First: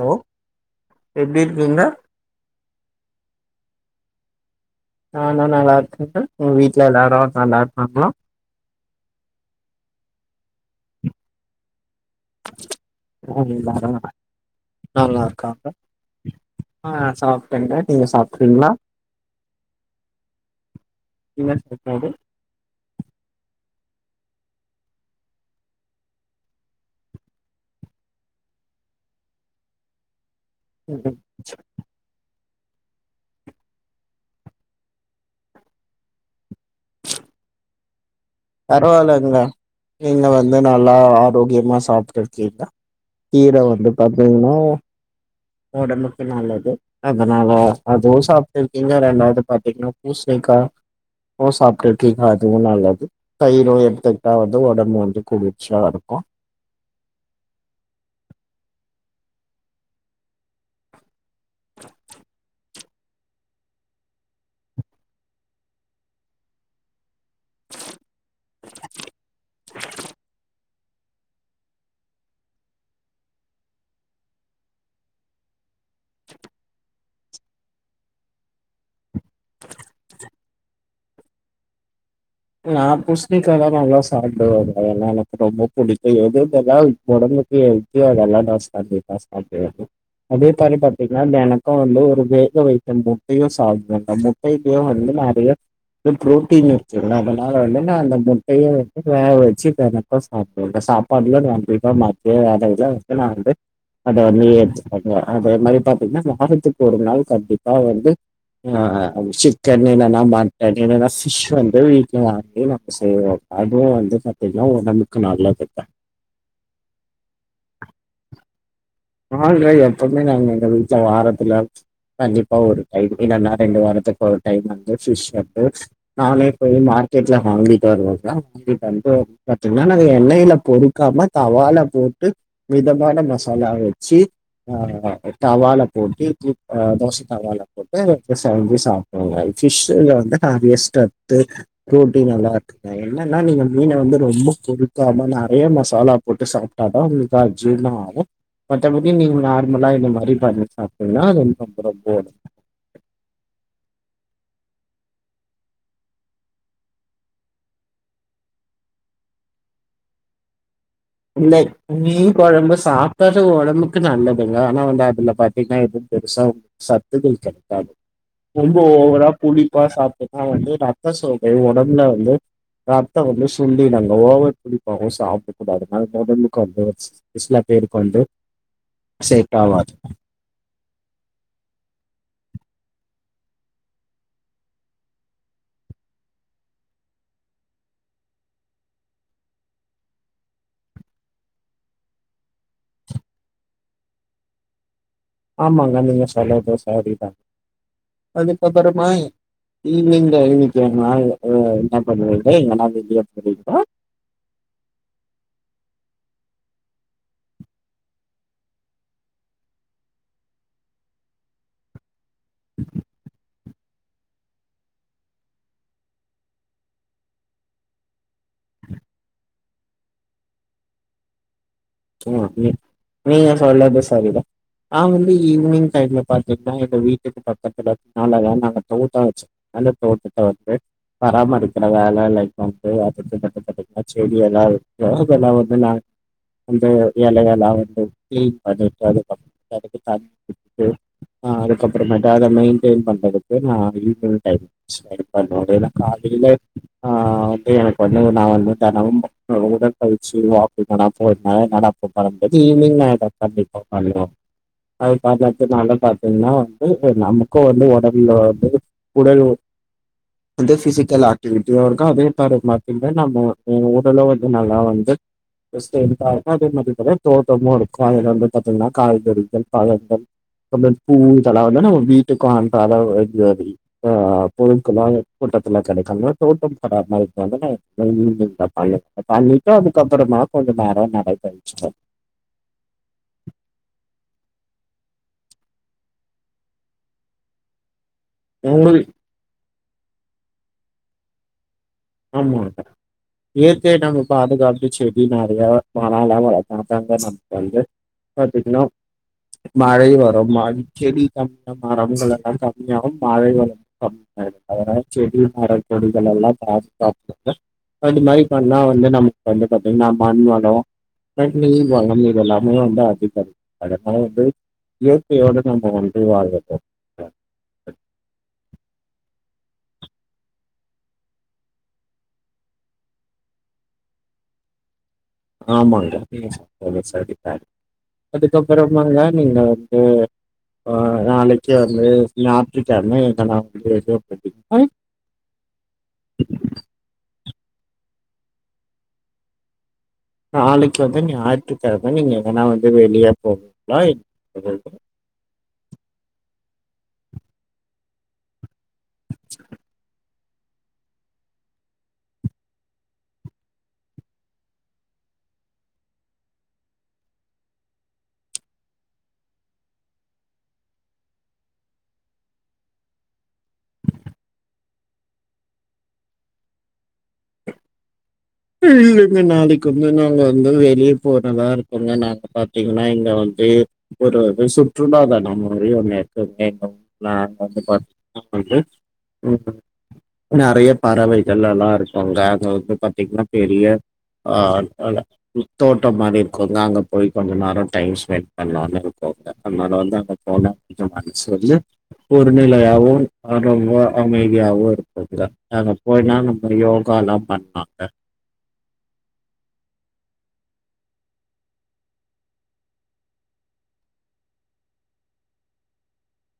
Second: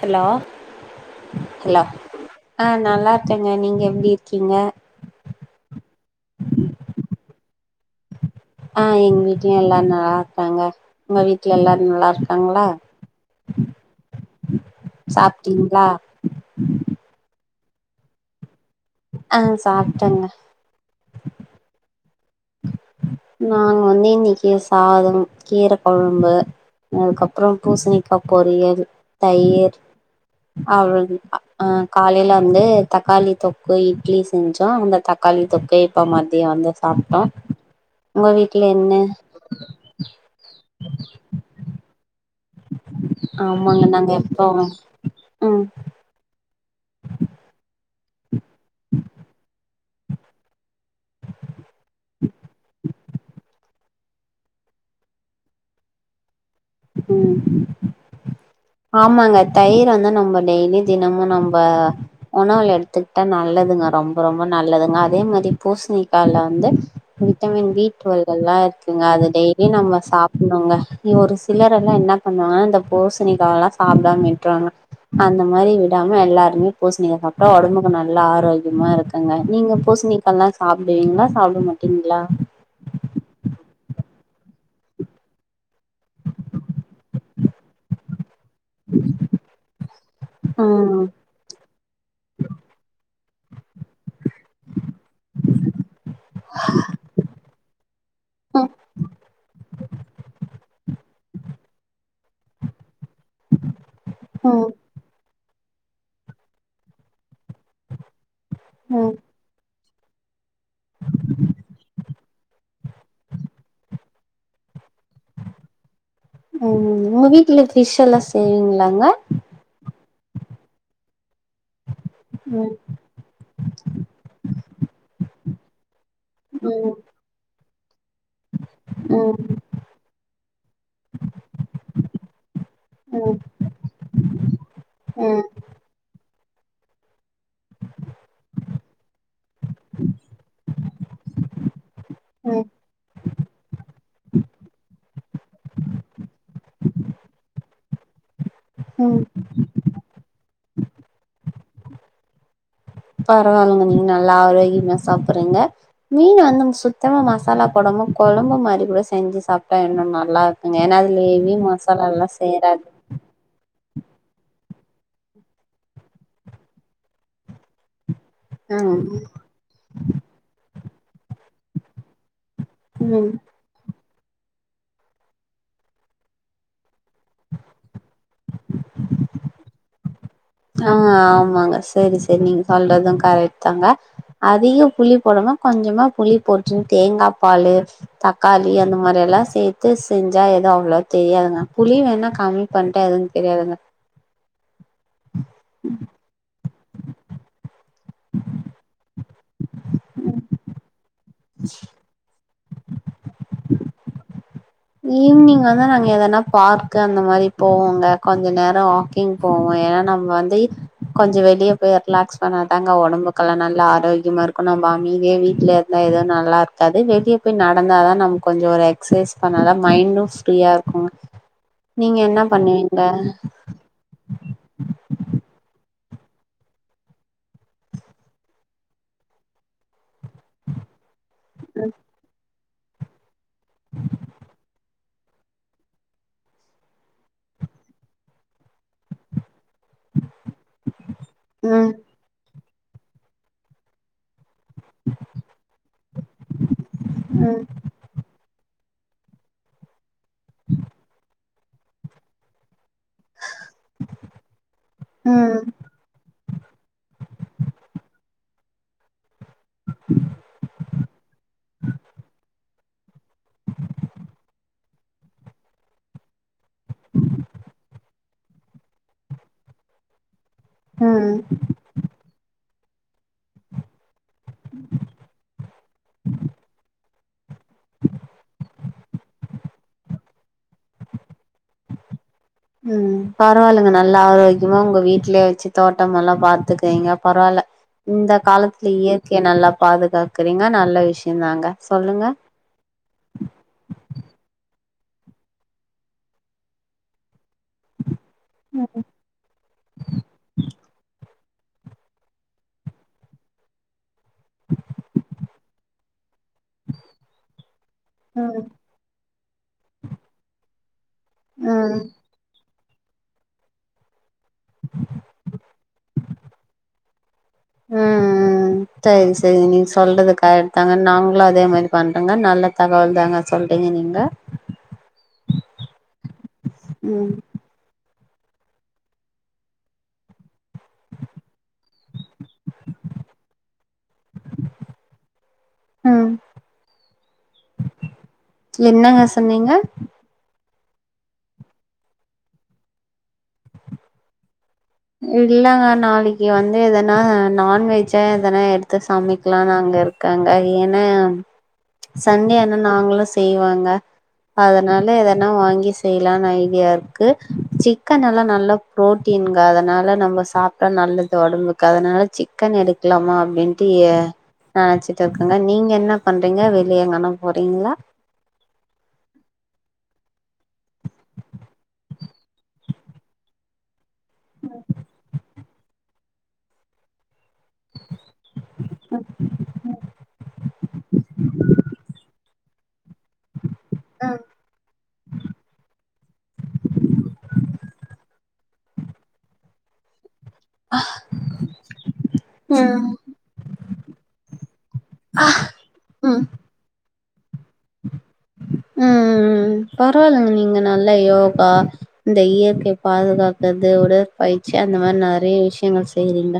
Hello எப்டி hello இருக்கீங்கன்னா? ஆ நல்லா இருக்கேங்க. நீங்க எப்டி இருக்கீங்க? நானு நல்லா இருக்கே சார் உங்க வீட்டுல எல்லாரும் நல்லா இருக்காங்களா? ஆ எங்க வீட்லயு எல்லாரு நல்லாரு க்காங்க உங்க வீட்ல எல்லாரு நல்லா இருக்காங்களா? ம் எல்லாரு நல்லா நல்லா சாப்பிட்டீங்ளா? கேங்க நீங்க சாப்றீங்ளா? ஆ சாப்ட்டங்க. என்னது நாங்க வந்து இன்னைக்கி சாதம், கீர கொழம்பு, அதுக்கப்றோ பூசணிக்கா பொரியல், தயிர். அவல் ஆ காலையில வந்து தக்காளி தொக்கு, இட்லி செஞ்சோம், அந்த தக்காளி தொக்கு இப்ப மத்தியோ வந்து சாப்டோ பரவாலங்க நீங்க வந்து நல்லா ஆரோக்கியமா சாப்ட்டு கீழ கீழ ஆமாங்க வந்து நாங்க எப்போ பாத்தீங்கன்னா ம் ஒடம்புக்கு நல்லது அதனால அதுவும் சாப்ட்டு இருக்கீங்க ரெண்டாவது பாத்தீங்கன்னா பூசணிக்கா உம் சாப்ட்டு இருக்கீங்க அதுவு நல்லது தயிரும் எடுத்துட்டா வந்து ஒடம்பு வந்து குளிர்ச்சியா இருக்கூ ம் ஆமாங்க தயிர வந்து நம்ம டெய்லி தினமு நம்ம உணவுல எடுத் கத்துக்கிட்டா நல்லதுங்க ரொம்ப ரொம்ப நல்லதுங்க அதே மாதிரி பூசணிக்கால வந்து விட்டமின் பி டுவெல்கல்லா இருக்குங்க அது டெய்லியு நம்ம சாப்டணுங்க ஒரு சிலரெல்லா என்ன பண்ணுவாங்கன்னா இந்த பூசணிக்காவல்லா சாப்டாம விட்ருவாங்க அந்த மாரி விடாம எல்லாருமே பூசணிக்கா சாப்ட்டா ஒடம்புக்கு நல்லா ஆரோக்கியமாக இருக்கு ங்க நீங்க பூசணிக்கால்லா சாப் விங்களா சாப்ட மாட்டீங்களா நா பூசணிக்காதா நல்லா சாப்டுவே அதல்லா எனக்கு ரொம்ப புடிக்கும் எது எதல்லா ஒடம்புக்கு கெல்தியோ அதெல்லாம் நா சாப்டுவே நா சாப்டுவே அதே மாரி ம் பாத்தீங்கன்னா எனக்கும் வந்து ஒரு வேக வைத்த மு அய்யோ சாப்டுவே [unintelligible] [unintelligible] வந்து மாறிய ப்ரோட்டீன் அதனால வந்து நா அந்த முட்டைய ம் வந்து வேக வச்சு கணக்கா சாப்புடுவேங்க சாப்பாடுல வந்துட்டா மத்திய வேலல்ல வந்து நா வந்து அத வந்து ம் ஏற்றுக்கங்க அதே மாரி பாத்தீங்கன்னா வாரத்துக்கு ஒரு நாள் கண்டிப்பா வந்து ஆ ஆ ம் ஐஅம் சிட் [unintelligible] [unintelligible] வீட்ல வாங்கி நம்ம செய்வோ அதுவு வந்து பாத்தீங்ன்னா ஒடம் ம் உங்க வீட்ல பிஷ் எல்லா செய்வீங்ளாங்க ஆங்க எப்பவ்மே நாங்க எங்க வீட்ல வாரத்துல கண்டிப்பா ம் ஒரு டைம் இல்லன்னா ரெண்டு வாரத்துக் ஒரு டைம் வந்து ஃபிஷ் எட்த்து நானே போயி ம் மார்க்கெட்ல வாங்கிட் [unintelligible] [unintelligible] வாங்கிட் வன்ட்டு ம் பாத்தீங்னா நாங்க எண்ணெயில பொறிக்காம தவால போட்டு மிதமான ம் மசாலாவ [unintelligible] ம் தவால போ [unintelligible] தவால போட்டு [unintelligible] சாப்டுவோங்க ஃபிஷ்ஷுல வந்து நெறைய சத்து ப்ரோட்டின் எல்லா ம் இருக்குங்க என்னன்னா நீங்க மீன வந்து ரொம்ப பொறிக்காம நறைய மசாலா போட்டு சாப்ட்டாதா உங்ளுக் அஜிரணோ ஆ ஹலோ மத்தபடி ம் நீங் நார்மலா என்ன மாரி பண்ணி சாப் [unintelligible] [unintelligible] பரவாலங்க நீங் நல்லா ஆரோக்கிமா சாப்பறீங்க மீன் [unintelligible] சுத்தமா மசாலா போடம கொழம்பு மாரி கூட செஞ்சு சாப்ட்டா இன்னு நல்லாருக் இல்லை மீன் கொழம்பு சாப்டது ஒடம்பு க்கு நல்லதுங்க ஆனா வந்து அதுல பாத்தீங்ன்னா எதுவு பெருசா ஒன்னு சத்துகள் கெடைக்காது ரொம்ப ம் ஓவரா புளிப்பா சாப்ட்டுதா வந்து [unintelligible] ஒடம்ப்ல வந்து ரத்தோ ம் வந்து சுண்டி [inaudible] ஓவர் புளிப்பாவு சாப்டக்கூடாது [unintelligible] ஒடம்புக் வந்து சி சில பேருக் வந்து செட் ஆவாது அ ஆமாங்க செரி செரி நீங் சொல்றது கரெக்ட் தாங்க அதிக புளி போடமா கொஞ்சமா புளி போட்டுன் தேங்கா பாலு தக்காளி அந்த மாரி எல்லா சேத்து செஞ்சா எதுவ் அவ்ளோ தெரியாதுங்க புளி வேணா கம்மி பண்ட்டா எது தெரியாதுங்க. ஆமாங்க நீங்க சொல்லற்து சரிதா அதுக்கப்பறமாயி [unintelligible] [unintelligible] எங்கன வெளிய போறிங்ளா க எதனா பார்க்கு அந்த மாரி போவோங்க கொஞ்ச நேரோ வாக்கிங் போவோ. ஏன்னா நம்ம வந்து கொஞ்சோ வெளியே போய் ரிலாக்ஸ் பண்ணாதாங்க ஒடம்புக்கெல்லா நல்லா ஆரோக்கிமா இருக்கு நம்ம அமைதிய வீட்ல இர்ந்தா எதுவு நல்லா இருக்காது வெளிய போய் நடந்தாதா நம் கொஞ்சோ ஒரு எக்சைஸ் பண்ணாதா மைண்டு ஃப்ரீயா இருக்கு அ நீ நீங்க சொல்றது சரிதா நாங் வந்து ஈ்வ்னிங் சைட்ல பாத்தீங்ன்னா எங்க வீட்டுக்கு பக்கததுல [unintelligible] நாங்க துணி தொவச்சோ அந்த தோட்டத்த வந்து பராமரிக்கிற வேலைல வந்து [unintelligible] பா்த்தீங்ன்னா செடி எல்லா இருக்கோ இதெல்லா வந்து நா வந்து எலையெல்லா வந்து க்ளீன் பண்ணிட்டு அதுக்கப் [inaudible] அதுக்கப்புறமேட்டு ம் ம் [unintelligible] சேல் பண்றதுக்கு நா ஈமைல் டைப் சரிப்பா [unintelligible] காலைல அ வந்து எனக்கு வந்து நா வந்து தெனமு உடல் கழிச்சு [unintelligible] போ நட நடக்க பழறது ஈவினிங் கண்டிப்பா பண்ணனு அது ம் ம் காரணத்தனால பாத்தீங்கன்னா வந்து நமக்கு வந்து ஒடல்ல வந்து குடலு அந்த பிசிக்கல் ஆக்டிவிட்டியாவு இருக்கு அதே [unintelligible] ல்ல நம்ம எ ஓரளவு வந்து நல்லா வந்து [unintelligible] இருக்கு அதே மாதிரி தான தோட்டமு இருக்கு அதுல வந்து பாத்தீங்கன்னா காய்கறிகள் பழங்கள் அந்த பூ ம் இதெல்லா வந்து நம்ம வீட்டுக்கு அனுப் அதா இது ஆ புழுக்கலா தோட்டத்துல கெடைக்காம தோட்டம் பராமாரிக்க [unintelligible] பண்ணிட்டு அதுக்கப்புறமா கொஞ்சம் நேரம் நடைபயிற்சிடுவேன் ம் பரவால்லங்க நல்லா ஆரோக் கியமா உங்க வீட்லயே வச்சு தோட்டம் எல்லா பாத்துக்கிறீங்க பரவால்ல இந்த காலத்துல உங்களுக்கு இயற்கைய நல்லா பாதுகாக்கறீங்க நல்ல விஷயம் தாங்க ஆமா அதா இயற்கைய நம்ம பாதுகாக் க செடி நெறைய [unintelligible] வந்து பாத்தீங்கன்னா ம் மழை வரும் மர செடி [inaudible] மரங்கள் எல்லா கம்மியாகும் மழை வ அதனால செடி மர கொடிகள் எல்லாம் கா [inaudible] அது மாரி ம் பண்ணா வந்து நமக்கு வந்து பாத்தீங்கன்னா மண் வளம் மண் நீர் ம் வளம் இதெல்லாம் [unintelligible] வந்து அதிகம் அதலா வந்து இயற்கையோடு நம்ம ஒன்றி வாழ்ந்துட்டோம் ம் சரி சரி நீங்க சொல்றது கரெக்ட் தாங்க நாங்களு அதே மாரி பண்றோங்க நல்ல தகவல் தாங்க சொல்றீங்க நீங்க ஆமாங்க நீங்க சொல்றது ம் சரிதா அதுக்கப்புறமாங்க நீங்க வந்து அ நாளைக்கு வந்து ஞாய்ற்றுக்கெழம ம் [unintelligible] என்னங்க சொன்னீங்க நாளைக்கு வந்து ஞாய்ற்றுக்கெழம நீங்க எங்கனா வந்து வெளிய போவீங்களா [inaudible] இல்லங்க நாளைக்கு வந்து எதனா நான்வெஜ்ஜா எதனா எடுத் து சமைக்கலா நாங்க இருக் கங்க ஏன்னா சண்டே ஆனா நாங்களு செய்வங்க அதனால எதனா வாங்கி செய்யலான்னு ஐடியா இருக்கு சிக்கன் எல்லா நல்ல ப்ரோட்டீன் ங்க அதனால நம்ம சாப்ட்டா நல்லது ஒடம்புக்கு அதனால சிக்கன் எடுக்கலாமா அப்டின்ட்டு எ நெனச்சிட்டு இருக்கங்க நீங்க என்ன பண்றீங்க வெளிய எங்கனா போறீங்களா இல்லங்க நாளைக்கு வந்து நாங்க வந்து வெளிய போறதா இருக்கங்க நாங்க பாத்தீங்கன்னா இங்க வந்து ஒரு ஒரு சுற்றுலாதா நாம்ம [unintelligible] வந்து பாத்திங்னா போயிட்டு ம் நறைய பறவைகள்ல்லா இருக்கு அங்க வந்து பாத்தீங் பெரிய ம் அ அ தோட்டம் மாரி இருக்குங்க அங்கே போய் கொஞ்சோ நேர டைம் ஸ்பெண்ட் பண்ணலான்னு இருக்கோங்க அத்னால வந்து அங்க போன கொஞ்சோ மனசு வந்து ஒரு ம் நிலையாவவு ரொம்ப அமைதியாகவு இருக்குங்க அங்க போனா நம்ம யோக் காலா பண்லாங்க ம்ம்ம்ம் பரவால்லங்க நீங்க நல்லா யோகா இந்த இயற்கை பாதுகாக்கற்து உடற்பயிற்சி அந்த மாதுரி நறைய விஷ்யங்கள் செய்றீங்க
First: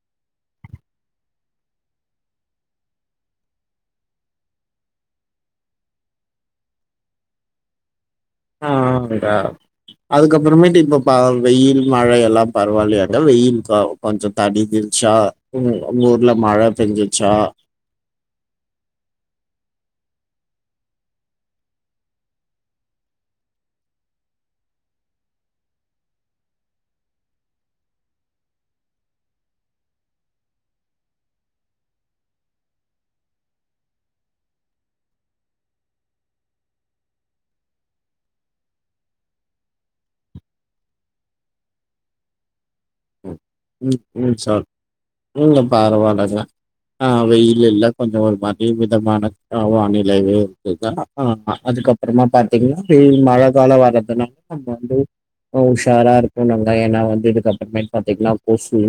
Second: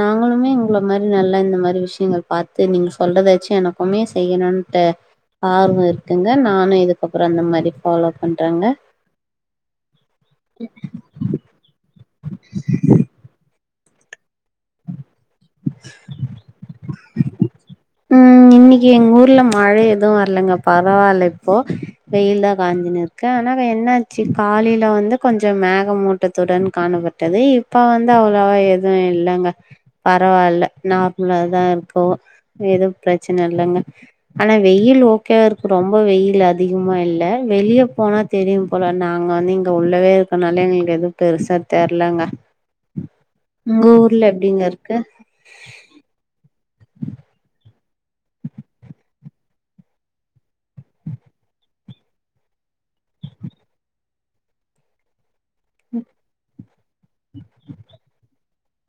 நாங்களுமே உங்கள மாரி நல்லா இந்த மாரி விஷயங்கள் பார்த்து நீங்க சொல்றதாச்சு எனக்குமே செய்யணுன்ட்டு ஆர்வோ இருக்குங்க நானு இதுக்கப்புற அந்த மாதுரி ஃபாலோப் அ அ அடா அதுக்கப்புறமேட்டு இப்ப பா வெய்யில் மழை எல்லா பரவால்லயாங்க வெய்யில் காவ் கொஞ்ச தடி திருச்சா ம் உங் ஊர்ல மழ பேஞ்சிருச்சா து வர்லங்க பரவால்ல இப்போ வெயில் தான் காஞ்சினு இருக்கு ஆனா என்னாச்சு காலையில வந்து கொஞ்ச மேகமூட்டத்துடன் காணப்பட்டது இப்ப வந்து அவ்ளவா எதுவு இல்லங்க பரவால்ல நார்மலாதா இருக்கோ எதுவு ப்ரச்சன இல்லங்க ஆனா வெயில் ஓகேவா இருக்கு ரொம்ப வெயில் அதிகமா இல்ல வெளியேப் போனா தெரியும் போல நாங்க வந்து இங்க உள்ளவே இருக்கனால எங்களுக்கு எதுவு பெருசா தெர்லங்க ம். உங்க ம். ஊர்ல ம் எப் சார் இங்க பரவால்லங்க ஆ வெயில் இல்ல கொஞ்சமஒரு மாதுரி மிதமான வானிலையவே இருக்குங்க ஆ அதுக்கப்புறமா பாத்தீங்கன்னா வெயில் மழ கால வர்றதுனால நம்ம வந்து உஷாரா இருக்குனு அ என்னா வந்து இதுக் அப்றமேட் பாத்தீங் கொசு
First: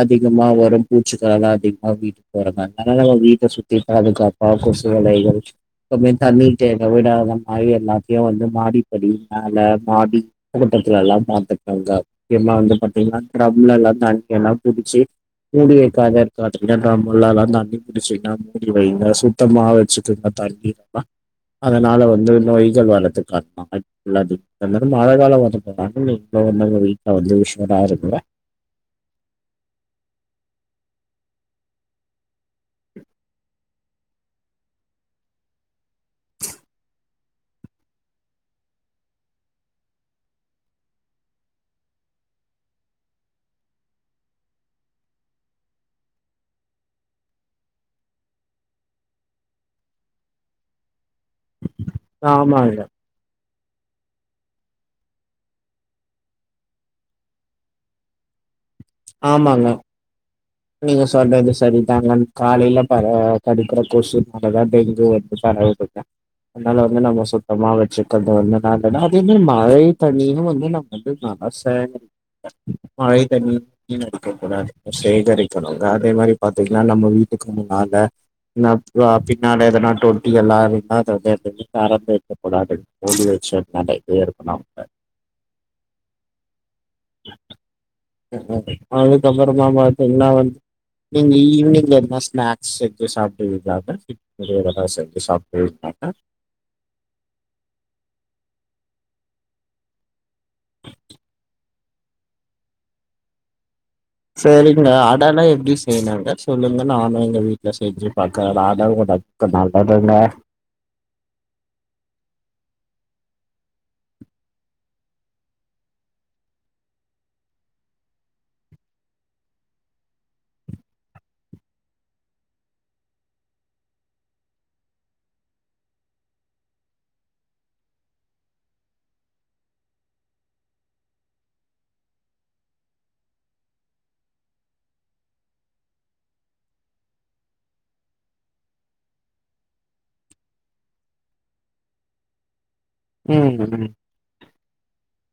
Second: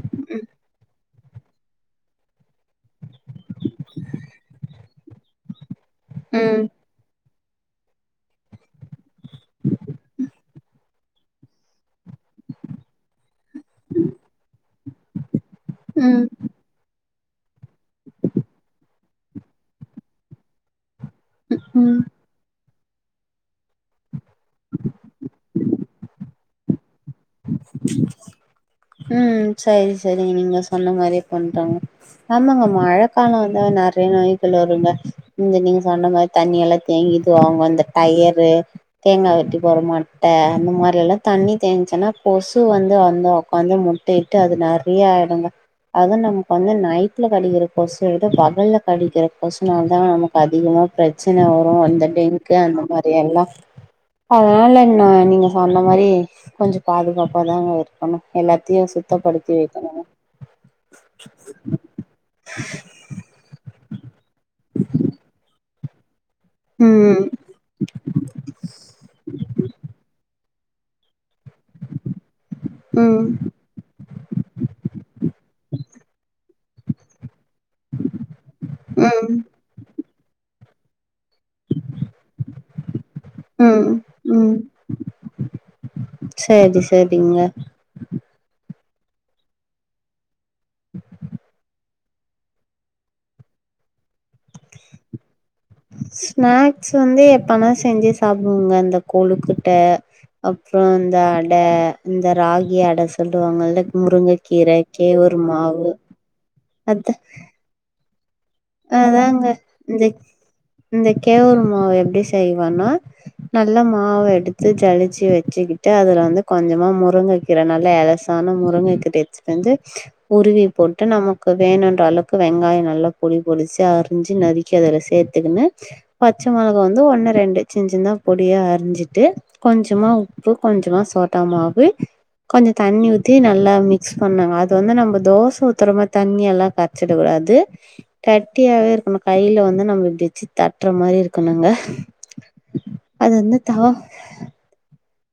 அதிகமா வருப்பு சுத்தால் தா அதிகமா வீட்டுக் போறங்க நல்ல நம வீட்ட சுத்தி பாதுகாப்பா கொசு வேலைகள் பமே தண்ணி ம் தேங்க விடாம அ எல்லாத்யு வந்து மாடிப்படி மேல மாடி விட்டத்துலலா பாத்துக்கங்க எல்லா வந்து பாத்தீங்ன்னா ட்ரம்ல ல்லா தண்ணி எல்லா புடிச்சு மூடி வெக்காத ம் இருக்காட்டா ட்ரம் உள்ளார்லா தண்ணி புடிச்சு தா தூக்கி வைங்க சுத்தமா வெச்சுக்குங்க தண்ணி ம் அதனால வந்து நோய் [unintelligible] மழ காலம் வந்து [unintelligible] வீட்ல வந்து விஷ் [unintelligible] ம் சரி சரி நீங்க சொன்ன மாரியே பண்றாங்க ஆமாங்க மழக்கால வந்தா நறைய நோய்கள் வருங்க இந்த நீங்க சொன்ன மாரி தண்ணி எல்லா தேங்கிது அவுங்க இந்த டயரு தேங்கா வெட்டி போற மட்ட அந்த மாரி எல்லா தண்ணி தேங்ச்சுன்னா கொசு வந்து வந்து ஒக்காந்து முட்டயிட்டு அது நறியா ஆயிடுங்க அது நமக்கு வந்து நைட்ல கடிக்கிற கொசு விட பகல்ல கடிக்கிற கொசுனால தா நமக்கு அதிகமாக ப்ரச்சன வரு ஒ அந்த டெங்க்கு ஆமாங்க அந்த மாரி எல்லா அதனால இன்னு நீங்க சொன்ன மாரி கொஞ்சொ பாதுகாப்பாதாங்க இர்க்கணு எல்லா த்தியு சுத்தப்படுத்தி ஆமாங்க வெக்கணு நீங்க சொல்றது செரிதா மேம் காலைல பற கடிக்கிற கொசுனாலதா டெங்கு வந்து பரவுது அதனால வந்து ம் நம்ம சுத்தமா வெச்சிக்கறது வந்து நல்லது நா அதே மாரி மழை தண்ணியு வந் என்னாப்பன்றது ஆ அத் சேகரி மழை ம் தண்ணி வீனடிக்க கூடாது சேகரி னோ அதே மாரி பாத்தீங்னா நம்ம வீட்டுக்கு முன்னால [unintelligible] ம் பின்னால எதனா தொட்டி [unintelligible] எதையு தறந்து வெக்க கூடாது மூடி வெச்சு ம் ம் சரி சரிங்க [unintelligible] அதுக்கப்பறமா பாத்தீங்னா வந் நீங்க ஈவ்னிங்ல நா ஸ்நாக்ஸ் எட்த்துவ சாப்ட்டுவீங்ளா மெ ஸ்நாக்ஸ் வந்து எப்பனா செஞ்சு சாப் வும் அந்த கொளுக்கட்ட அப்றோ அந்த அட ந்த ராகி அட சொல்லுவாங்கள்ள செரிங்க அடனா எப்டி செய்ணுங்க சொல்லுங்க அத நானு எங்க வீட்ல செஞ்சி அதாங்க இந்த இந்த கேவுரு மாவு எப்டி செய்வனா நல்லா மாவ எடுத்து ஜளிச்சு வெச்சுக்கிட்டு அதுல வந்து கொஞ்சமா முருங்க கீர நல்ல எலசான முருங்க கீர எத்து வந்து உருவி போட்டு நமக்கு வேணுன்ற அளவுக்கு வெங்காய நல்லா பொலி பொடிசியார் அரிஞ்சு நறுக்கி அதுல சேத்துக்கின்னு பச்ச மொளகா வந்து ஒன்னு ரெண்டு சின் சின்தா பொடியா அரிஞ்சிட்டு கொஞ்சமா உப்பு கொஞ்சமா சோட்டா மாவு கொஞ்ச தண்ணி ஊத்தி நல்லா மிக்ஸ் பண்ணுக அது வந்து நம்ம தோச ஊத்தற மாரி தண்ணியாலா கரச்சிடக் கூடாது தட்டியாவே இருக்கணு கைல வந்து நம்ம இப்டி வெச்சு தட்டுற மாரி இருக்கணுங்க அது ம் வந்து ம். தவா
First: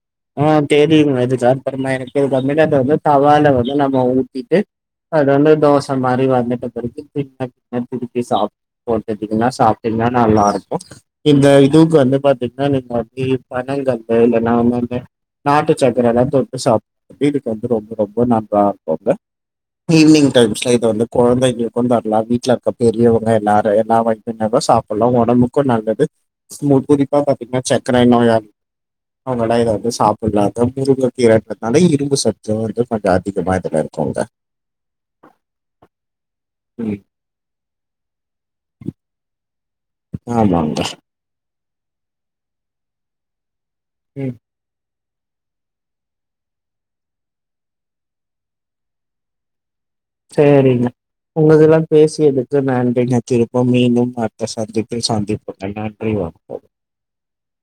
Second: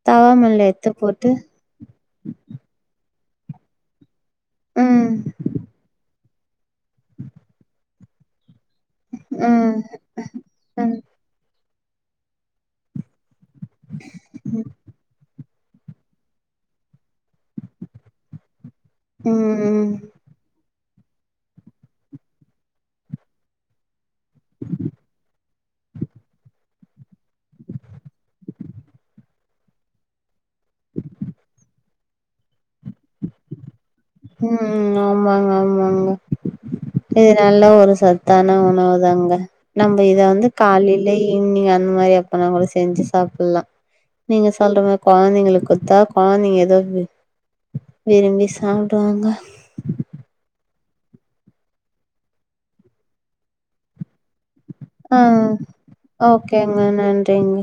தவா ஆ மேல எத்த தெரிதுங்க போட்டு இது சான் படமா எனக்கு எது [unintelligible] தவால வந்து நம்ம உப் திட்டு ம், அது வந்து தோச மாரி வந் [unintelligible] சாப் ஃபோர் தர்ட்டீக்கெல்லா ம், சாப்ட்டீங்னா நல்லாருக்கோ ம், இந்த இ டுக் வந்து பாத்தீங்னா நீங்க அப்டி பனங்கற்ப்பே எல்லாமே நாட்டுசக்கர எல்லாமே தொட்டு சாப் வீட்டுக்கு வந்து ரொம்ப ரொம்ப நல்லாருக்கோல்ல ம், ஈவி்னிங் டைம்ஸ்ல இது வந்து கொழந்தைங்களுக்கு தரலா வீட்ல இருக்க பெரியவங்க எல்லாரு எல்லா வகையினரு சாப்புல்லா ஒடம்புக்கு நல்லது மு குறிப்பா பாத்தீங்னா சக்கர நோய அவ்கெல்லா இத இது சாப்புல்லா [unintelligible] இரும்பு சத்து வந்து கொஞ்சோ அதிகமாக இதுலர்க் ம் ஆமாங்க ஆமாங்க ம். இது நல்லா ஒரு சத்தான உணவுதாங்க நம்ப இத வந்து ஆமாங்க. காலிலே ஈவி்னிங் அந் ந்த மாரி அப்பன்னா கூட செஞ்சு சாப்புல்லா ம். நீங்க சொல்ற மா கொழந்தைங்களுக் கொத்தா கொழந்தைங்க ஏதோ வி விரும்பி சாப் டுவாங்க சேரிங்க உங்ககுல்லா பேசி எடுத்து நன்றீங்க திருப்போ மீண்டும் அ ஆ வணக்கம். ஓகேங்க நன்றிங்க